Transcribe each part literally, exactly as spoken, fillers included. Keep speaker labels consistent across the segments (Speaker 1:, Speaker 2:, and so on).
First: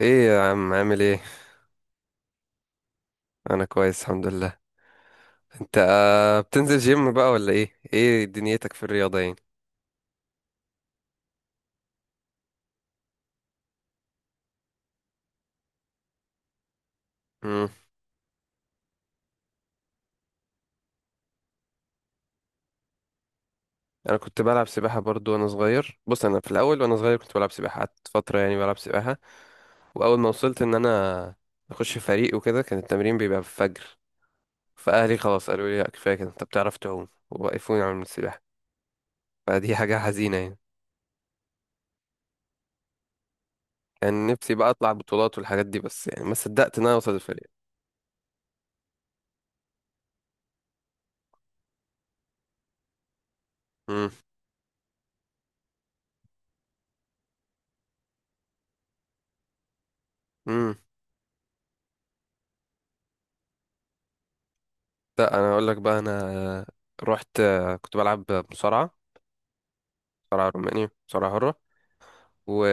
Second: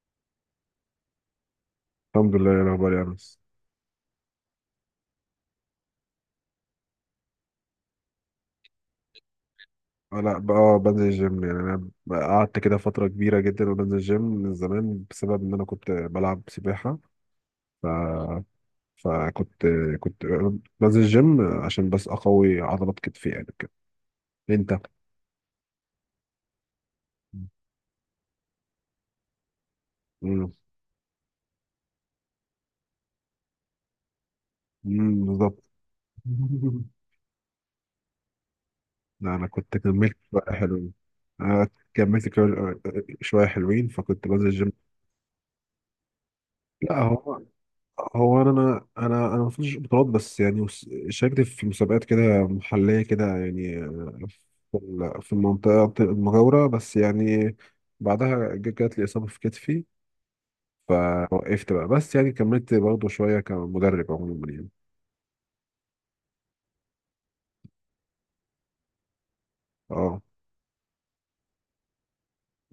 Speaker 1: ايه يا عم، عامل ايه؟
Speaker 2: الحمد لله يا الاخبار يا انس.
Speaker 1: انا كويس، الحمد لله. انت آه، بتنزل جيم بقى، ولا ايه ايه دنيتك في الرياضه يعني؟
Speaker 2: آه، لا بقى، آه، بنزل الجيم يعني انا بقى قعدت كده فتره كبيره جدا وبنزل الجيم من زمان بسبب ان انا كنت بلعب سباحه.
Speaker 1: امم
Speaker 2: ف فكنت كنت بنزل الجيم عشان بس اقوي عضلات كتفي يعني كده.
Speaker 1: انا كنت بلعب
Speaker 2: انت
Speaker 1: سباحه برضو وانا صغير. بص، انا في الاول وانا صغير كنت بلعب سباحه، قعدت فتره يعني بلعب سباحه. واول ما
Speaker 2: مم.
Speaker 1: وصلت ان انا اخش فريق وكده، كان التمرين بيبقى في الفجر. فاهلي
Speaker 2: مم،
Speaker 1: خلاص
Speaker 2: بالظبط.
Speaker 1: قالوا لي لا، كفايه كده، انت بتعرف تعوم، ووقفوني عن السباحه.
Speaker 2: لا انا
Speaker 1: فدي
Speaker 2: كنت
Speaker 1: حاجه
Speaker 2: كملت
Speaker 1: حزينه
Speaker 2: بقى
Speaker 1: يعني.
Speaker 2: حلوين. أنا كملت كده شويه حلوين
Speaker 1: كان
Speaker 2: فكنت بنزل
Speaker 1: نفسي بقى
Speaker 2: الجيم.
Speaker 1: اطلع بطولات والحاجات دي، بس يعني ما صدقت ان انا
Speaker 2: لا
Speaker 1: اوصل
Speaker 2: هو
Speaker 1: الفريق.
Speaker 2: هو انا انا انا انا ما وصلتش بطولات، بس يعني وس- شاركت في مسابقات كده محليه كده يعني، آه، في ال- في المنطقه المجاوره بس يعني. بعدها ج- جات لي اصابه في كتفي
Speaker 1: امم
Speaker 2: فوقفت بقى، بس يعني كملت برضه شويه كمدرب عموما يعني.
Speaker 1: لا، انا اقول لك بقى، انا رحت كنت بلعب مصارعه،
Speaker 2: اه.
Speaker 1: مصارعه روماني، مصارعه حره.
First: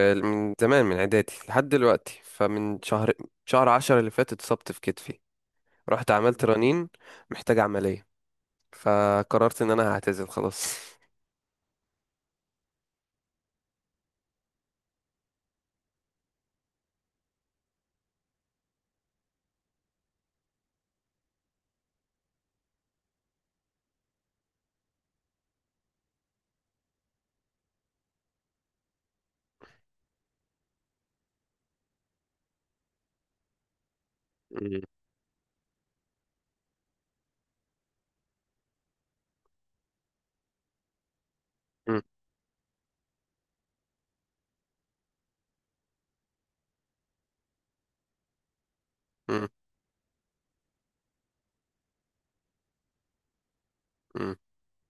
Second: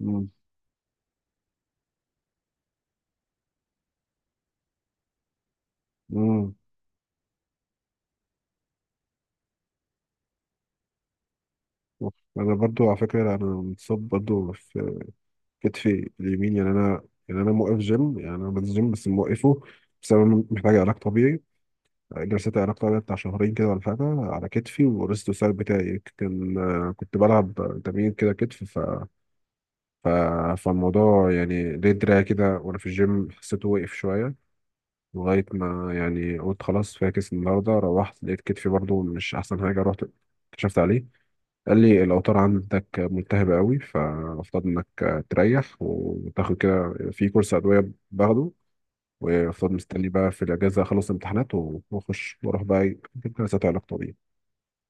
Speaker 2: امم
Speaker 1: زمان، من اعدادي لحد دلوقتي، فمن شهر شهر عشرة اللي فات اتصبت في كتفي. رحت عملت
Speaker 2: امم
Speaker 1: رنين، محتاج عمليه، فقررت ان انا هعتزل خلاص.
Speaker 2: انا برضو على فكره انا متصاب برضو في كتفي اليمين، يعني انا يعني انا موقف جيم، يعني انا بنزل جيم بس موقفه بسبب إن محتاج علاج طبيعي، جلسات علاقة بتاع شهرين كده ولا حاجة على كتفي. ورست السايد بتاعي كان كنت بلعب تمرين كده كتف، ف... ف... فالموضوع يعني ليه دراع كده وأنا في الجيم حسيته وقف شوية
Speaker 1: مم.
Speaker 2: لغاية ما يعني قلت خلاص فاكس النهاردة. روحت لقيت كتفي برضو مش أحسن حاجة، رحت كشفت عليه قال
Speaker 1: مم.
Speaker 2: لي الأوتار عندك ملتهبة قوي، فالمفروض إنك تريح وتاخد كده في كورس أدوية باخده.
Speaker 1: مم.
Speaker 2: وفضل مستني بقى في الاجازه اخلص امتحانات و- واخش واروح بقى جلسات علاج طبيعي.
Speaker 1: مم.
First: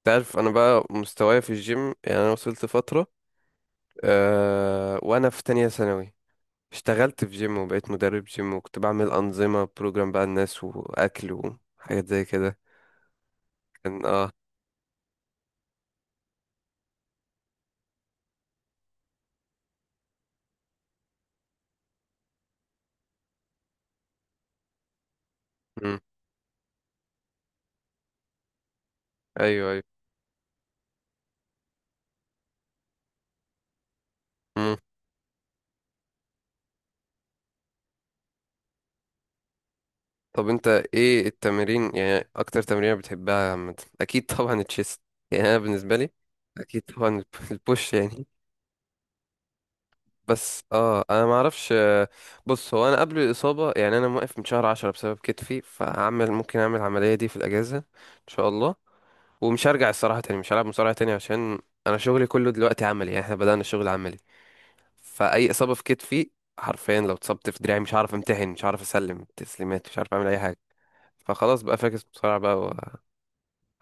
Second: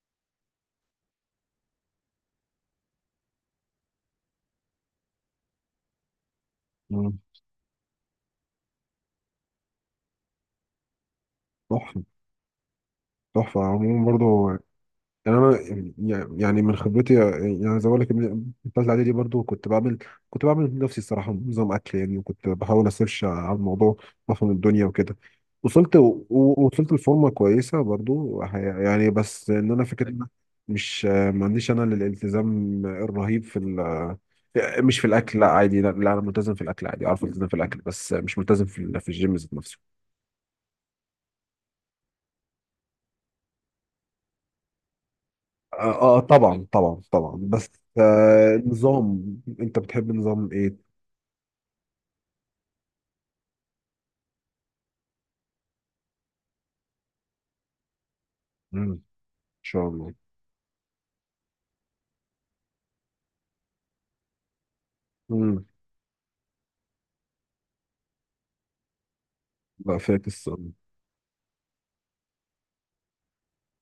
Speaker 1: تعرف، انا بقى مستواي في الجيم، يعني انا وصلت فتره أه وانا في تانية ثانوي
Speaker 2: مم.
Speaker 1: اشتغلت في جيم وبقيت مدرب جيم، وكنت بعمل انظمه، بروجرام بقى الناس، واكل
Speaker 2: تحفة.
Speaker 1: وحاجات زي كده.
Speaker 2: تحفة عموما
Speaker 1: كان اه
Speaker 2: برضو، يعني أنا يعني يعني من خبرتي، يعني زي ما بقول لك من الثالثة إعدادي برضو كنت بعمل كنت بعمل لنفسي الصراحة نظام أكل يعني، وكنت بحاول أسيرش على الموضوع وأفهم الدنيا وكده. وصلت
Speaker 1: مم.
Speaker 2: و- وصلت لفورمة كويسة برضو يعني، بس
Speaker 1: ايوه،
Speaker 2: إن
Speaker 1: ايوه.
Speaker 2: أنا فكرة إن أنا مش، ما عنديش أنا الالتزام الرهيب في ال،
Speaker 1: مم.
Speaker 2: مش في الأكل لا عادي، لا، لا أنا ملتزم في الأكل عادي، أعرف ألتزم في الأكل، بس مش ملتزم في في الجيم ذات نفسه.
Speaker 1: طب، انت ايه التمارين، يعني اكتر تمرين بتحبها عامة؟ اكيد طبعا التشيست، يعني انا بالنسبة
Speaker 2: اه،
Speaker 1: لي
Speaker 2: آه، طبعا
Speaker 1: اكيد
Speaker 2: طبعا
Speaker 1: طبعا
Speaker 2: طبعا بس،
Speaker 1: البوش يعني.
Speaker 2: آه نظام انت بتحب نظام
Speaker 1: بس
Speaker 2: ايه؟
Speaker 1: اه انا ما اعرفش. آه، بص، هو انا قبل الاصابة، يعني انا موقف من شهر عشرة بسبب كتفي، فهعمل، ممكن اعمل العملية دي في الاجازة ان شاء الله.
Speaker 2: مم. ان
Speaker 1: ومش
Speaker 2: شاء
Speaker 1: هرجع
Speaker 2: الله.
Speaker 1: الصراحة تاني، مش هلعب مصارعة تاني، عشان انا شغلي كله دلوقتي عملي، يعني احنا بدأنا الشغل عملي. فاي
Speaker 2: مم.
Speaker 1: اصابه في كتفي، حرفيا لو اتصبت في دراعي، مش هعرف امتحن، مش هعرف اسلم تسليمات، مش
Speaker 2: لا
Speaker 1: عارف اعمل
Speaker 2: فاكس
Speaker 1: اي حاجه.
Speaker 2: الصلاة.
Speaker 1: فخلاص بقى، فاكس بسرعه بقى،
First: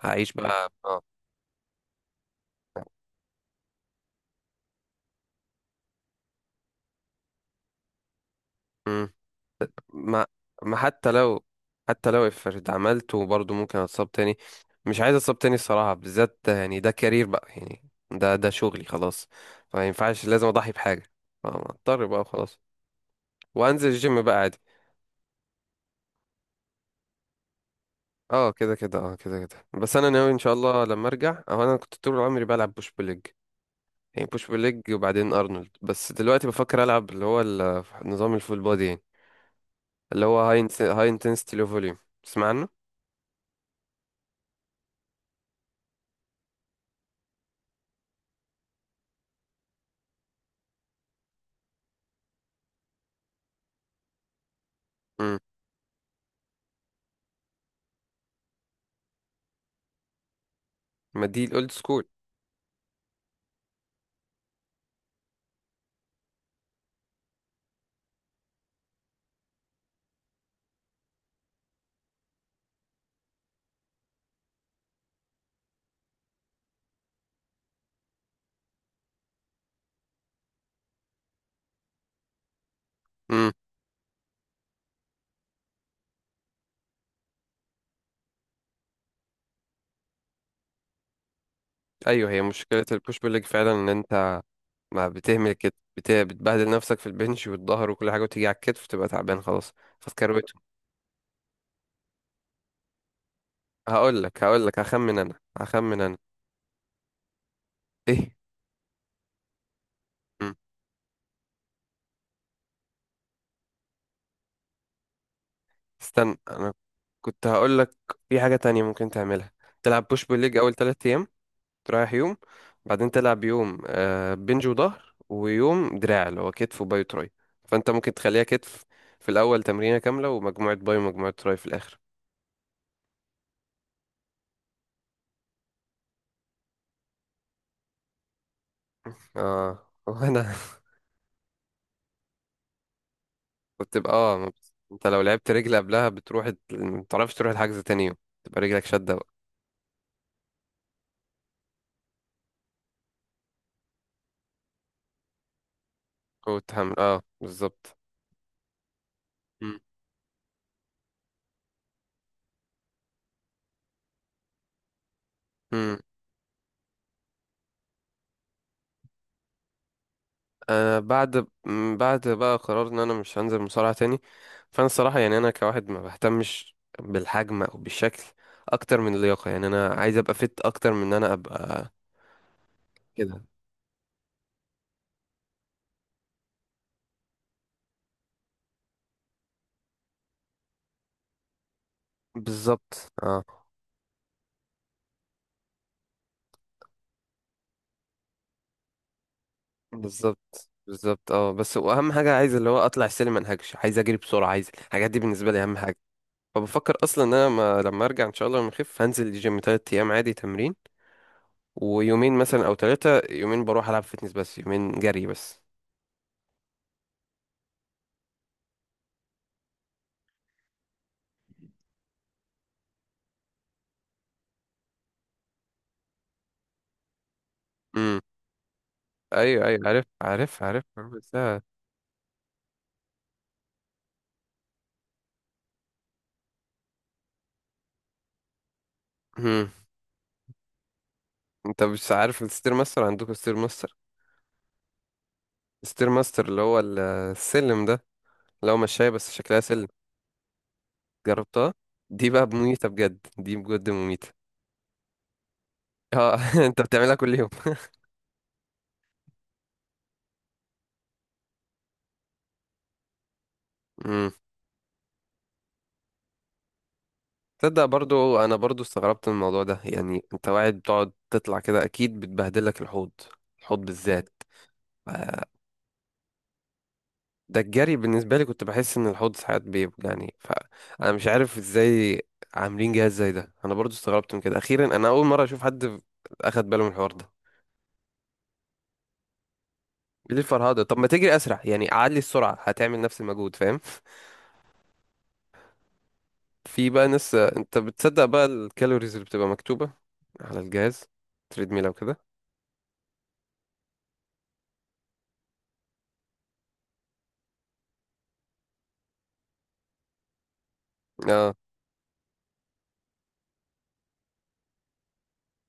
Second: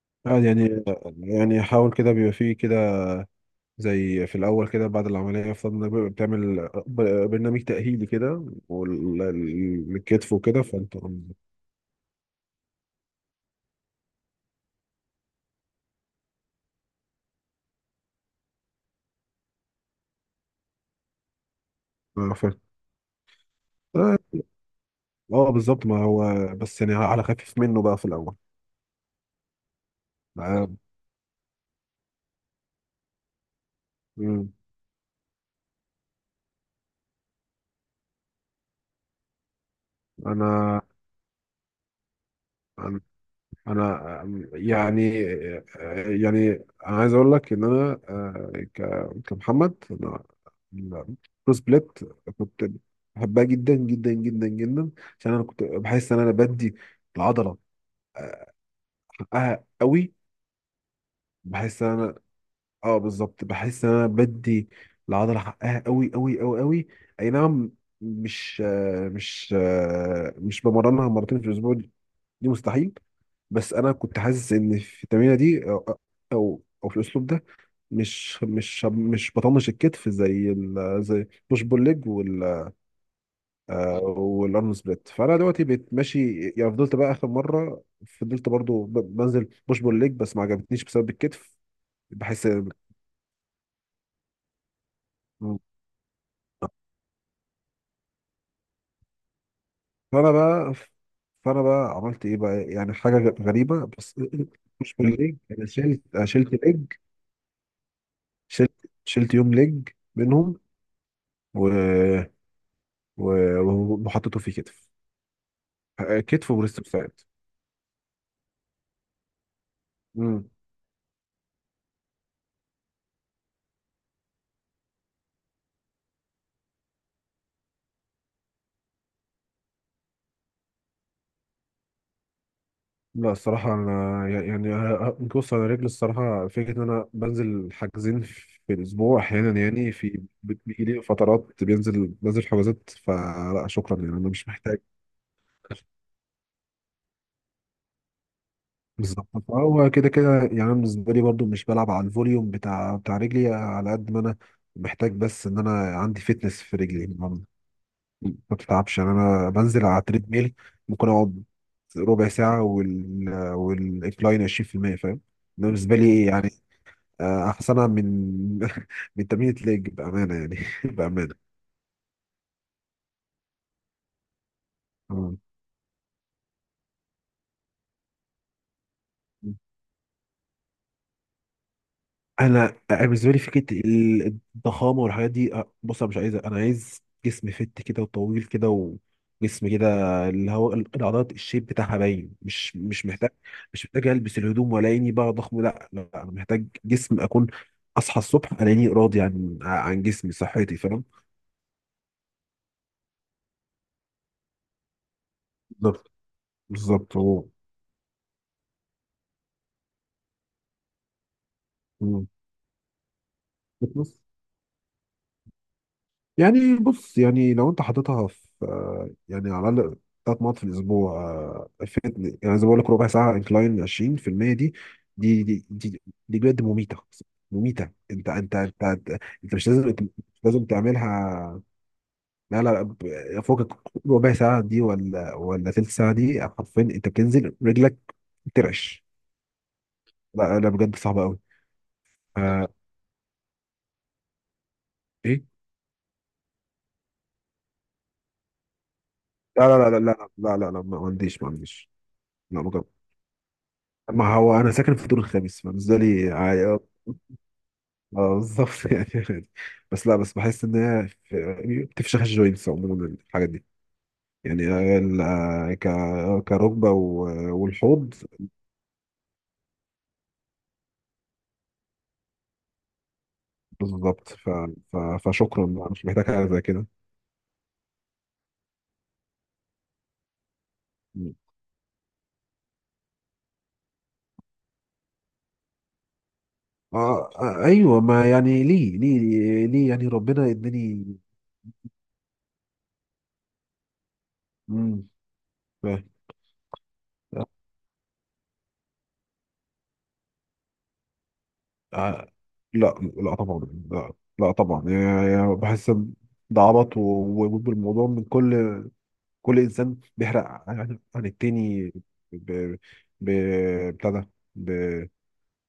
Speaker 1: وهعيش
Speaker 2: آه
Speaker 1: بقى
Speaker 2: يعني،
Speaker 1: اه
Speaker 2: يعني حاول كده بيبقى فيه كده زي في الاول كده، بعد العمليه يفترض انك بيبقى بتعمل ب- برنامج تاهيلي كده
Speaker 1: مم. ما
Speaker 2: والكتف وكده
Speaker 1: ما
Speaker 2: فانت.
Speaker 1: حتى لو حتى لو افرض عملته برضه ممكن اتصاب تاني. مش عايز اتصاب تاني الصراحه، بالذات يعني ده كارير بقى يعني، ده ده شغلي خلاص. فما ينفعش، لازم اضحي بحاجه. آه، اضطر بقى
Speaker 2: اه،
Speaker 1: وخلاص.
Speaker 2: فاهم.
Speaker 1: وانزل
Speaker 2: آه،
Speaker 1: الجيم بقى عادي.
Speaker 2: آه، بالظبط، ما هو بس يعني على خفيف منه بقى في الاول.
Speaker 1: اه، كده كده، اه، كده كده. بس انا ناوي ان شاء
Speaker 2: آه،
Speaker 1: الله لما ارجع، او انا كنت طول عمري بلعب بوش بول ليج، يعني بوش
Speaker 2: مم.
Speaker 1: بليج، وبعدين ارنولد. بس دلوقتي بفكر العب اللي هو ال- نظام الفول بودي يعني. اللي هو هاي
Speaker 2: انا
Speaker 1: هاي انتنسيتي لو فوليوم، تسمع عنه؟
Speaker 2: أنا انا يعني، يعني انا عايز اقول لك ان انا، آه، ك- كمحمد انا البروس بليت كنت بحبها جدا جدا جدا جدا، عشان
Speaker 1: امم
Speaker 2: انا كنت بحس ان انا بدي العضله حقها قوي.
Speaker 1: ما دي الاولد
Speaker 2: بحس ان
Speaker 1: سكول.
Speaker 2: انا، اه بالظبط، بحس ان انا بدي العضله حقها قوي قوي قوي قوي. اي نعم، مش آه، مش آه، مش بمرنها مرتين في الاسبوع دي، مستحيل. بس انا كنت حاسس ان في التمرينه دي او، او أو في الاسلوب ده مش مش مش بطنش الكتف، زي ال زي بوش بول ليج وال،
Speaker 1: امم،
Speaker 2: آه، والارم سبليت. فانا دلوقتي بقيت ماشي يعني. فضلت بقى اخر مره فضلت برضو ب- بنزل بوش بول ليج بس ما عجبتنيش بسبب الكتف.
Speaker 1: ايوه، هي
Speaker 2: بحس،
Speaker 1: مشكله البوش بليج فعلا ان انت ما بتهمل كده، بت- بتبهدل نفسك في البنش والظهر وكل حاجه، وتيجي على الكتف تبقى تعبان خلاص.
Speaker 2: فانا
Speaker 1: فتكروته.
Speaker 2: بقى فانا بقى عملت ايه بقى يعني حاجه غ- غريبه بس.
Speaker 1: هقول لك هقول لك،
Speaker 2: مش
Speaker 1: هخمن
Speaker 2: بالليج،
Speaker 1: انا
Speaker 2: انا
Speaker 1: هخمن
Speaker 2: شلت
Speaker 1: انا
Speaker 2: أنا شلت ليج،
Speaker 1: ايه.
Speaker 2: شلت، شلت يوم ليج
Speaker 1: مم.
Speaker 2: منهم، و- وهو- وحطيته في كتف. آه،
Speaker 1: استنى،
Speaker 2: كتف
Speaker 1: انا
Speaker 2: وبريست فلات.
Speaker 1: كنت هقول لك في حاجه تانية ممكن تعملها. تلعب بوش بول
Speaker 2: امم
Speaker 1: ليج اول ثلاثة، تريح يوم، بعدين تلعب يوم آه، بنج وظهر، ويوم دراع اللي هو كتف وباي وتراي. فانت ممكن تخليها كتف في الاول، تمرينه كامله، ومجموعه باي ومجموعه تراي في الاخر.
Speaker 2: لا الصراحة أنا يعني، آه، بص أنا رجلي الصراحة فكرة إن أنا بنزل حاجزين في الأسبوع أحيانا
Speaker 1: اه،
Speaker 2: يعني. في
Speaker 1: وانا
Speaker 2: بيجي لي فترات بينزل بنزل حجازات، فلا شكرا
Speaker 1: وبتبقى
Speaker 2: يعني، أنا
Speaker 1: اه، ما
Speaker 2: مش
Speaker 1: بت-
Speaker 2: محتاج.
Speaker 1: انت لو لعبت رجل قبلها بتروح ال- ما بتعرفش تروح الحجز تاني يوم، تبقى رجلك شده بقى
Speaker 2: بالظبط. فهو كده كده يعني أنا بالنسبة لي برضو مش بلعب على الفوليوم بتاع بتاع رجلي على قد ما أنا محتاج، بس إن أنا عندي فتنس في
Speaker 1: وتحمل.
Speaker 2: رجلي
Speaker 1: اه،
Speaker 2: ما
Speaker 1: بالظبط.
Speaker 2: بتتعبش. يعني انا بنزل على تريد ميل ممكن اقعد ربع ساعه وال والانكلاين عشرين في المية، فاهم؟ ده بالنسبه
Speaker 1: مم.
Speaker 2: لي يعني، آه، احسنها من من تمرين الليج بامانه يعني.
Speaker 1: انا
Speaker 2: بامانه.
Speaker 1: بعد، م- بعد بقى قرار ان انا مش هنزل مصارعة تاني. فانا الصراحة
Speaker 2: آه.
Speaker 1: يعني انا كواحد ما بهتمش بالحجم او بالشكل اكتر من اللياقة، يعني انا عايز ابقى فت اكتر من ان انا ابقى
Speaker 2: انا أنا بالنسبه لي
Speaker 1: كده.
Speaker 2: فكره ال- الضخامه والحاجات دي، أه، بص انا مش عايز، انا عايز جسم فت كده وطويل كده وجسم كده، اللي هو ال- العضلات الشيب بتاعها باين، مش مش
Speaker 1: بالظبط،
Speaker 2: محتاج.
Speaker 1: اه،
Speaker 2: مش محتاج البس الهدوم ولا اني بقى ضخم. لا لا، انا محتاج جسم اكون اصحى الصبح الاقيني راضي عن عن جسمي،
Speaker 1: بالظبط،
Speaker 2: صحتي، فاهم؟
Speaker 1: بالظبط. اه، بس واهم حاجة عايز اللي هو اطلع السلم ما انهكش، عايز اجري بسرعة، عايز الحاجات دي، بالنسبة لي اهم حاجة.
Speaker 2: بالظبط
Speaker 1: فبفكر
Speaker 2: بالظبط،
Speaker 1: اصلا ان
Speaker 2: هو
Speaker 1: انا ما لما ارجع ان شاء الله، لما اخف، هنزل الجيم تلات ايام عادي تمرين،
Speaker 2: مم،
Speaker 1: ويومين مثلا، او ثلاثة، يومين بروح العب فيتنس، بس يومين جري بس.
Speaker 2: يعني بص يعني لو انت حاططها في، آه، يعني على الاقل ثلاث مرات في الاسبوع، آه، فيت- يعني زي ما بقول لك ربع ساعه انكلاين عشرين في المية دي، دي دي دي, دي بجد مميته، مميته انت انت انت انت, انت
Speaker 1: ايوه،
Speaker 2: مش
Speaker 1: ايوه،
Speaker 2: لازم، انت
Speaker 1: عارف،
Speaker 2: مش
Speaker 1: عارف،
Speaker 2: لازم
Speaker 1: عارف، عارف
Speaker 2: تعملها.
Speaker 1: ده.
Speaker 2: لا لا، ب- فوق ربع ساعه دي، ولا ولا ثلث ساعه دي، حرفيا انت بتنزل رجلك ترعش.
Speaker 1: مم.
Speaker 2: لا لا بجد، صعبه قوي.
Speaker 1: انت مش
Speaker 2: طب
Speaker 1: عارف
Speaker 2: آه،
Speaker 1: الستير ماستر؟ عندكم ستير ماستر؟
Speaker 2: ايه.
Speaker 1: ستير ماستر اللي هو ال- السلم ده، اللي هو مشاية بس شكلها
Speaker 2: لا
Speaker 1: سلم.
Speaker 2: لا لا لا لا لا لا, لا، ما ما عنديش، ما
Speaker 1: جربتها؟
Speaker 2: عنديش
Speaker 1: دي بقى
Speaker 2: لا، ما
Speaker 1: مميتة بجد، دي بجد مميتة.
Speaker 2: ما هو انا ساكن في الدور الخامس فبالنسبه لي
Speaker 1: اه
Speaker 2: عادي.
Speaker 1: انت
Speaker 2: اه،
Speaker 1: بتعملها كل يوم؟
Speaker 2: آه، بالظبط. يعني عادي. بس لا، بس بحس ان هي في- بتفشخ الجوينتس عموما الحاجات دي،
Speaker 1: مم.
Speaker 2: يعني ال- آه، ك كركبه و-
Speaker 1: تصدق،
Speaker 2: والحوض.
Speaker 1: برضو انا برضو استغربت من الموضوع ده، يعني انت واحد بتقعد تطلع كده اكيد بتبهدلك الحوض، الحوض
Speaker 2: بالظبط،
Speaker 1: بالذات.
Speaker 2: ف... ف... فشكرا بقى، مش محتاج حاجه زي كده.
Speaker 1: ده الجري بالنسبة لي كنت بحس إن الحوض ساعات بيوجعني، فأنا مش عارف إزاي عاملين جهاز زي ده. أنا برضو استغربت من كده، أخيرا أنا أول مرة أشوف حد أخد باله من الحوار ده.
Speaker 2: آه آه، ايوه ما يعني ليه ليه ليه، يعني
Speaker 1: ليه
Speaker 2: ربنا
Speaker 1: الفرهدة؟ طب ما
Speaker 2: اداني.
Speaker 1: تجري أسرع، يعني أعلي السرعة هتعمل نفس المجهود، فاهم؟
Speaker 2: مم، فاهم.
Speaker 1: في بقى ناس،
Speaker 2: آه
Speaker 1: أنت بتصدق بقى الكالوريز اللي بتبقى مكتوبة على الجهاز، تريدميل أو كده؟
Speaker 2: آه، لا لا طبعا، لا لا طبعا، يعني يعني بحس إن ده عبط، و- و- والموضوع من كل، كل انسان بيحرق عن, عن
Speaker 1: اه
Speaker 2: التاني ب... ب... بتاع ده ب...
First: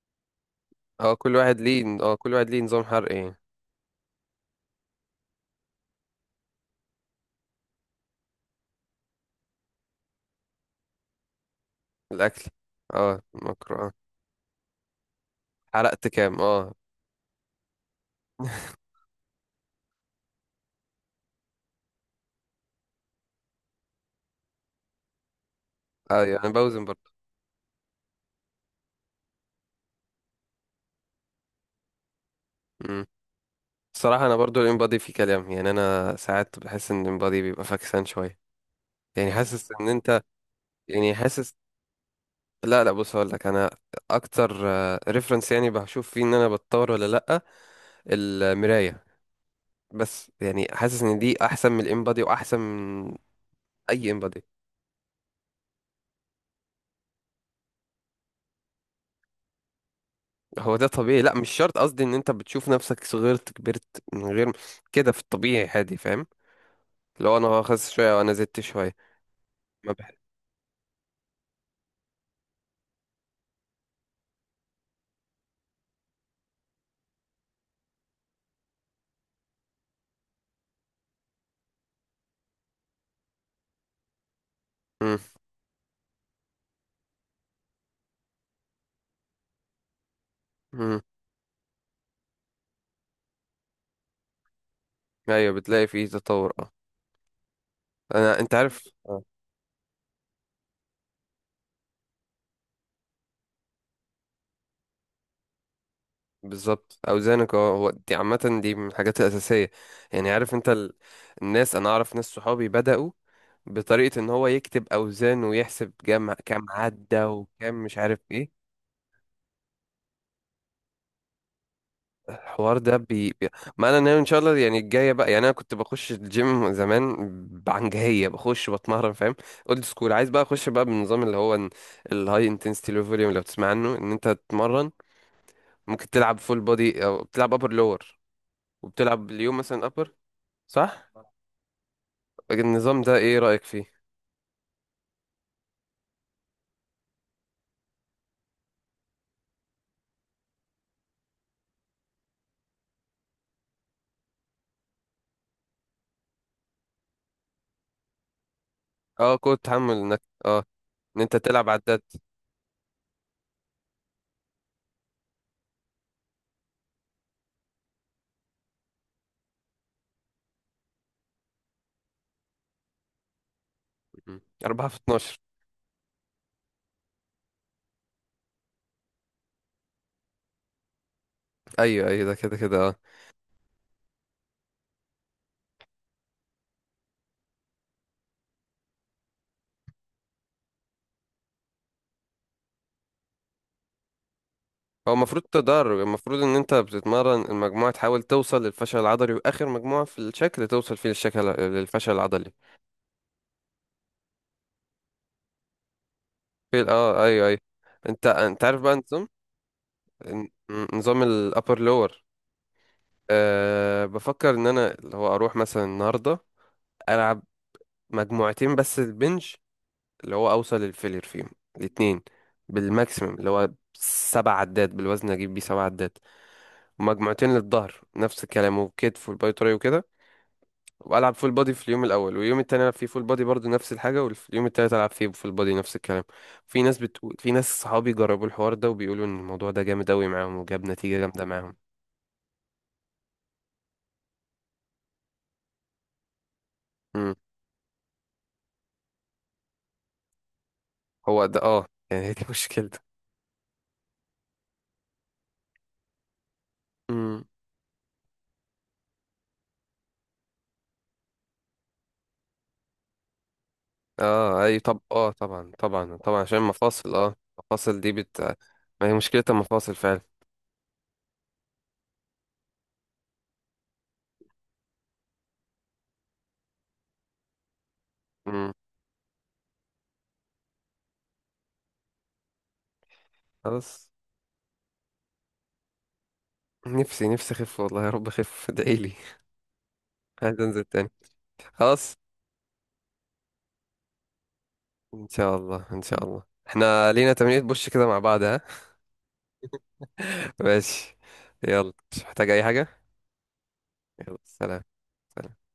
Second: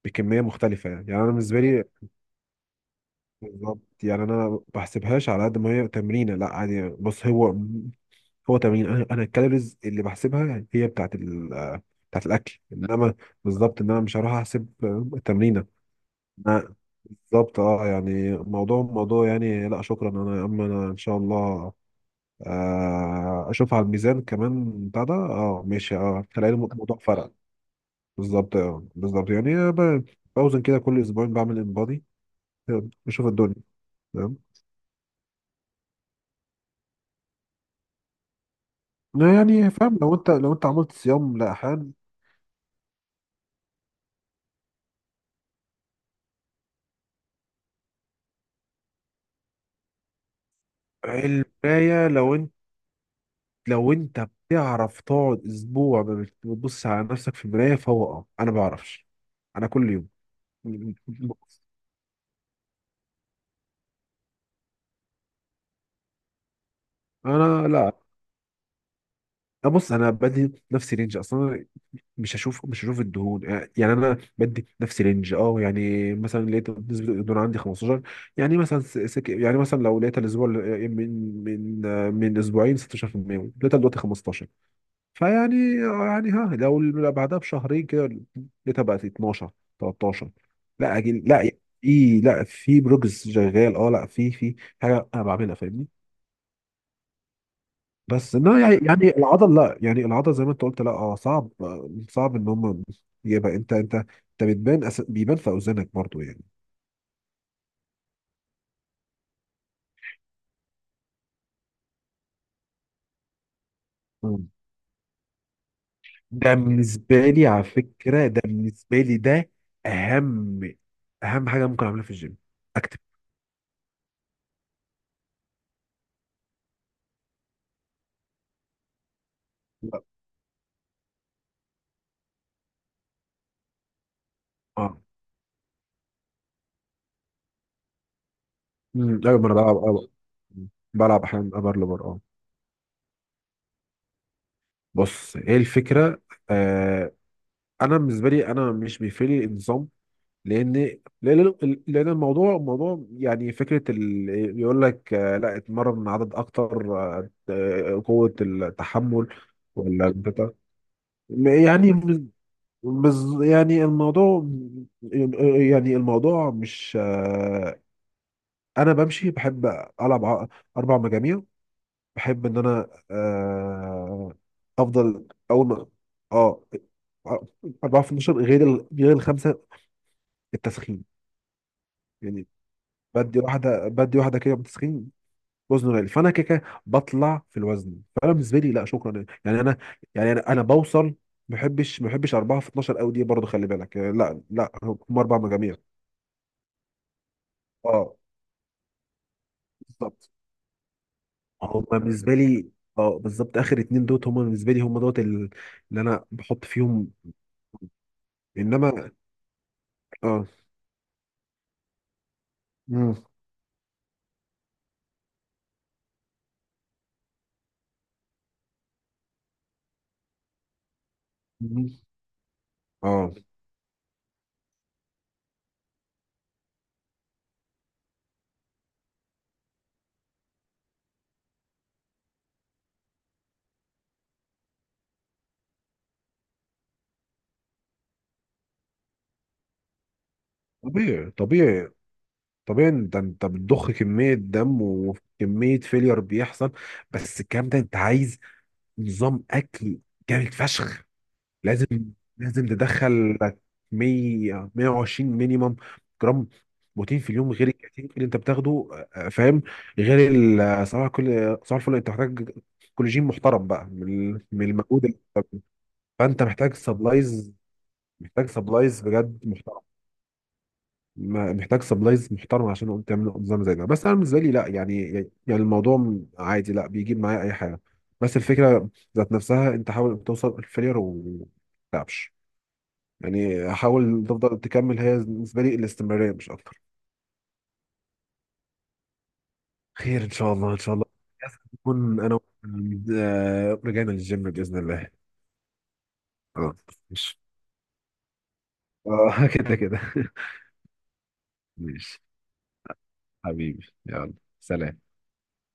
Speaker 2: بكميه مختلفه يعني
Speaker 1: اه
Speaker 2: يعني انا
Speaker 1: كل واحد
Speaker 2: بالنسبه
Speaker 1: ليه،
Speaker 2: لي،
Speaker 1: اه كل واحد ليه نظام حرق ايه.
Speaker 2: بالظبط، يعني انا ما بحسبهاش على قد ما هي تمرينه، لا عادي. بص هو هو تمرين، انا انا الكالوريز اللي بحسبها هي بتاعت ال... بتاعت
Speaker 1: الأكل.
Speaker 2: الاكل، انما
Speaker 1: اه مكرو.
Speaker 2: بالظبط،
Speaker 1: اه
Speaker 2: ان انا مش هروح احسب التمرينه.
Speaker 1: حرقت كام.
Speaker 2: أنا-
Speaker 1: اه
Speaker 2: بالظبط اه، يعني موضوع موضوع يعني، لا شكرا انا يا عم، انا ان شاء الله، آه، اشوف على الميزان كمان بتاع ده. اه ماشي، اه
Speaker 1: اه يعني
Speaker 2: تلاقي الم-
Speaker 1: بوزن
Speaker 2: الموضوع
Speaker 1: برضه.
Speaker 2: فرق. بالظبط، اه بالظبط يعني، ب- باوزن كده كل اسبوعين بعمل انبادي بشوف الدنيا.
Speaker 1: الصراحة أنا
Speaker 2: تمام.
Speaker 1: برضو الإمبادي في كلام، يعني أنا ساعات بحس إن الإمبادي بيبقى فاكسان شوية. يعني
Speaker 2: لا،
Speaker 1: حاسس
Speaker 2: يعني
Speaker 1: إن
Speaker 2: فاهم، لو
Speaker 1: أنت،
Speaker 2: انت لو انت عملت
Speaker 1: يعني
Speaker 2: صيام
Speaker 1: حاسس،
Speaker 2: لأحيان.
Speaker 1: لا، لا، بص هقول لك أنا. أكتر ريفرنس يعني بشوف فيه إن أنا بتطور ولا لأ، المراية. بس يعني حاسس إن دي أحسن من
Speaker 2: الباية،
Speaker 1: الإمبادي
Speaker 2: لو انت
Speaker 1: وأحسن من
Speaker 2: لو
Speaker 1: أي
Speaker 2: انت
Speaker 1: إمبادي.
Speaker 2: بتعرف تقعد اسبوع ما بت- بتبص على نفسك في المراية فهو اه انا بعرفش. انا كل يوم.
Speaker 1: هو ده طبيعي، لا، مش شرط، قصدي إن أنت بتشوف نفسك صغرت كبرت من غير كده، في الطبيعي عادي، فاهم؟ لو أنا
Speaker 2: انا
Speaker 1: خس
Speaker 2: لا،
Speaker 1: شوية وأنا زدت شوية.
Speaker 2: بص
Speaker 1: ما
Speaker 2: انا
Speaker 1: بح...
Speaker 2: بدي نفسي رينج اصلا، مش هشوف مش هشوف الدهون، آه، يعني انا بدي نفس رينج اه. يعني مثلا لقيت نسبه الدهون عندي خمسة عشر، يعني مثلا س- سك... يعني مثلا لو لقيت الاسبوع ال- آه، من من آه، من اسبوعين ستاشر في المية لقيتها دلوقتي خمستاشر،
Speaker 1: مم.
Speaker 2: فيعني، آه، يعني ها لو لو بعدها بشهرين كده لقيتها بقت اتناشر، تلتاشر. لا
Speaker 1: مم.
Speaker 2: أجل لا، في، لا في بروجرس شغال. اه لا، في في حاجه انا
Speaker 1: أيوه،
Speaker 2: بعملها،
Speaker 1: بتلاقي
Speaker 2: فاهمني؟
Speaker 1: فيه تطور. أه
Speaker 2: بس
Speaker 1: أنا، أنت
Speaker 2: ما يعني،
Speaker 1: عارف.
Speaker 2: يعني
Speaker 1: آه.
Speaker 2: العضل لا، يعني العضل زي ما انت قلت، لا اه صعب، آه، صعب ان هم يبقى انت، انت انت بتبان أس... بيبان في اوزانك برضو يعني.
Speaker 1: بالظبط، اوزانك. اه هو دي عامه، دي من الحاجات الاساسيه، يعني. عارف انت ال... الناس، انا اعرف ناس صحابي بداوا بطريقه ان هو
Speaker 2: مم.
Speaker 1: يكتب اوزان، ويحسب جم...
Speaker 2: ده
Speaker 1: كام عدى
Speaker 2: بالنسبه لي على
Speaker 1: وكام، مش عارف
Speaker 2: فكره، ده
Speaker 1: ايه.
Speaker 2: بالنسبه لي ده اهم، اهم حاجه ممكن اعملها في الجيم،
Speaker 1: الحوار ده.
Speaker 2: اكتب.
Speaker 1: بي... بي... ما انا ناوي ان شاء الله يعني الجايه بقى، يعني انا كنت بخش الجيم زمان بعنجهيه، بخش بتمرن فاهم، اولد سكول. عايز بقى اخش بقى بالنظام اللي هو الهاي انتنسيتي لو فوليوم، لو تسمع عنه، ان انت تتمرن
Speaker 2: اه.
Speaker 1: ممكن تلعب فول بودي، او بتلعب ابر لور،
Speaker 2: امم
Speaker 1: وبتلعب
Speaker 2: ايوه ما انا
Speaker 1: اليوم
Speaker 2: بلعب.
Speaker 1: مثلا
Speaker 2: آه.
Speaker 1: ابر. صح؟
Speaker 2: بلعب احيانا ابر لبر اه.
Speaker 1: طيب، النظام ده ايه رأيك فيه؟
Speaker 2: بص ايه الفكره. آه انا بالنسبه لي انا مش بيفرق لي النظام، لان لان لان الموضوع موضوع يعني. فكره ال... يقول لك، آه، لا اتمرن عدد اكتر، آه، آه، قوه التحمل
Speaker 1: اه، قوة تحمل،
Speaker 2: ولا
Speaker 1: انك
Speaker 2: بتاع،
Speaker 1: اه ان انت تلعب
Speaker 2: يعني
Speaker 1: عداد.
Speaker 2: بز... يعني الموضوع، يعني الموضوع مش، آه، انا بمشي، بحب العب ع- اربع مجاميع. بحب ان انا، آه،
Speaker 1: مم. أربعة في
Speaker 2: افضل
Speaker 1: اتناشر.
Speaker 2: اول ما، اه، اربعتاشر، غير ال... غير الخمسه التسخين
Speaker 1: ايوه، ايوه، ده
Speaker 2: يعني.
Speaker 1: كده كده اه.
Speaker 2: بدي واحده، بدي واحده كده بتسخين وزنه غالي، فانا كده كده بطلع في الوزن. فانا بالنسبه لي لا شكرا يعني انا، يعني انا انا بوصل. ما بحبش، ما بحبش اربعة في اتناشر قوي دي برضه، خلي بالك يعني، لا لا.
Speaker 1: هو
Speaker 2: هم اربع
Speaker 1: المفروض
Speaker 2: مجاميع،
Speaker 1: تدرج، المفروض ان انت بتتمرن المجموعة
Speaker 2: اه
Speaker 1: تحاول توصل للفشل العضلي، واخر مجموعة في
Speaker 2: بالظبط.
Speaker 1: الشكل توصل فيه للشكل،
Speaker 2: هم
Speaker 1: للفشل
Speaker 2: بالنسبه
Speaker 1: العضلي.
Speaker 2: لي، اه بالظبط، اخر اتنين دوت هم بالنسبه لي، هم دوت ال- اللي انا بحط
Speaker 1: في ال-
Speaker 2: فيهم.
Speaker 1: اه ايوه، ايوه. انت انت عارف
Speaker 2: انما،
Speaker 1: بقى نظام،
Speaker 2: اه.
Speaker 1: ن- نظام الابر لور.
Speaker 2: مم.
Speaker 1: أه بفكر ان انا اللي هو اروح مثلا النهارده العب مجموعتين بس البنج، اللي هو اوصل للفيلير فيهم
Speaker 2: مم.
Speaker 1: الاتنين،
Speaker 2: اه
Speaker 1: بالماكسيمم اللي هو سبع عدات، بالوزن اجيب بيه سبع عدات. ومجموعتين للظهر نفس الكلام، وكتف، والباي تراي وكده. والعب فول بودي في اليوم الاول، واليوم التاني العب فيه فول بودي برضه نفس الحاجه، واليوم التالت العب فيه فول بودي نفس الكلام. في ناس بتقول، في ناس صحابي جربوا الحوار ده، وبيقولوا ان الموضوع ده جامد قوي معاهم وجاب نتيجه
Speaker 2: طبيعي
Speaker 1: جامده معاهم.
Speaker 2: طبيعي، طبيعي. ده انت بتضخ كميه دم وكميه فيلير بيحصل،
Speaker 1: امم
Speaker 2: بس الكلام ده انت عايز نظام اكل جامد فشخ.
Speaker 1: هو ده، اه
Speaker 2: لازم
Speaker 1: يعني هي دي
Speaker 2: لازم
Speaker 1: مشكلته.
Speaker 2: تدخل لك مية، مية وعشرين مينيمم جرام بروتين في
Speaker 1: امم
Speaker 2: اليوم، غير الكاتين اللي انت بتاخده. آه، فاهم؟ غير ال- صباح، كل صباح الفل انت محتاج كولاجين محترم بقى من ال-
Speaker 1: اه
Speaker 2: من
Speaker 1: اي طب،
Speaker 2: المجهود اللي-
Speaker 1: اه طبعا طبعا طبعا،
Speaker 2: فانت
Speaker 1: عشان
Speaker 2: محتاج
Speaker 1: المفاصل. اه
Speaker 2: سبلايز.
Speaker 1: المفاصل دي بت
Speaker 2: محتاج سبلايز
Speaker 1: ما هي
Speaker 2: بجد
Speaker 1: مشكله
Speaker 2: محترم.
Speaker 1: المفاصل فعلا.
Speaker 2: ما- محتاج سبلايز محترم عشان اقوم تعمل نظام زي ده. بس انا بالنسبه لي لا يعني، يعني الموضوع عادي لا بيجيب معايا اي حاجه. بس
Speaker 1: مم.
Speaker 2: الفكره ذات نفسها، انت حاول توصل الفيلير وما تتعبش، يعني
Speaker 1: خلاص،
Speaker 2: حاول تفضل تكمل. هي بالنسبه لي الاستمراريه مش اكتر.
Speaker 1: نفسي نفسي اخف، والله يا رب اخف ادعيلي.
Speaker 2: خير ان شاء
Speaker 1: عايز
Speaker 2: الله، ان
Speaker 1: انزل
Speaker 2: شاء الله
Speaker 1: تاني خلاص،
Speaker 2: نكون انا و- آه، رجعنا للجيم باذن الله.
Speaker 1: ان شاء الله، ان شاء الله
Speaker 2: اه
Speaker 1: احنا لينا
Speaker 2: ماشي.
Speaker 1: تمرينة بوش كده مع بعض، ها.
Speaker 2: اه كده كده.
Speaker 1: ماشي. يلا، مش
Speaker 2: ماشي،
Speaker 1: محتاج اي حاجة.
Speaker 2: حبيبي يلا،
Speaker 1: يلا، سلام.
Speaker 2: سلام.
Speaker 1: سلام.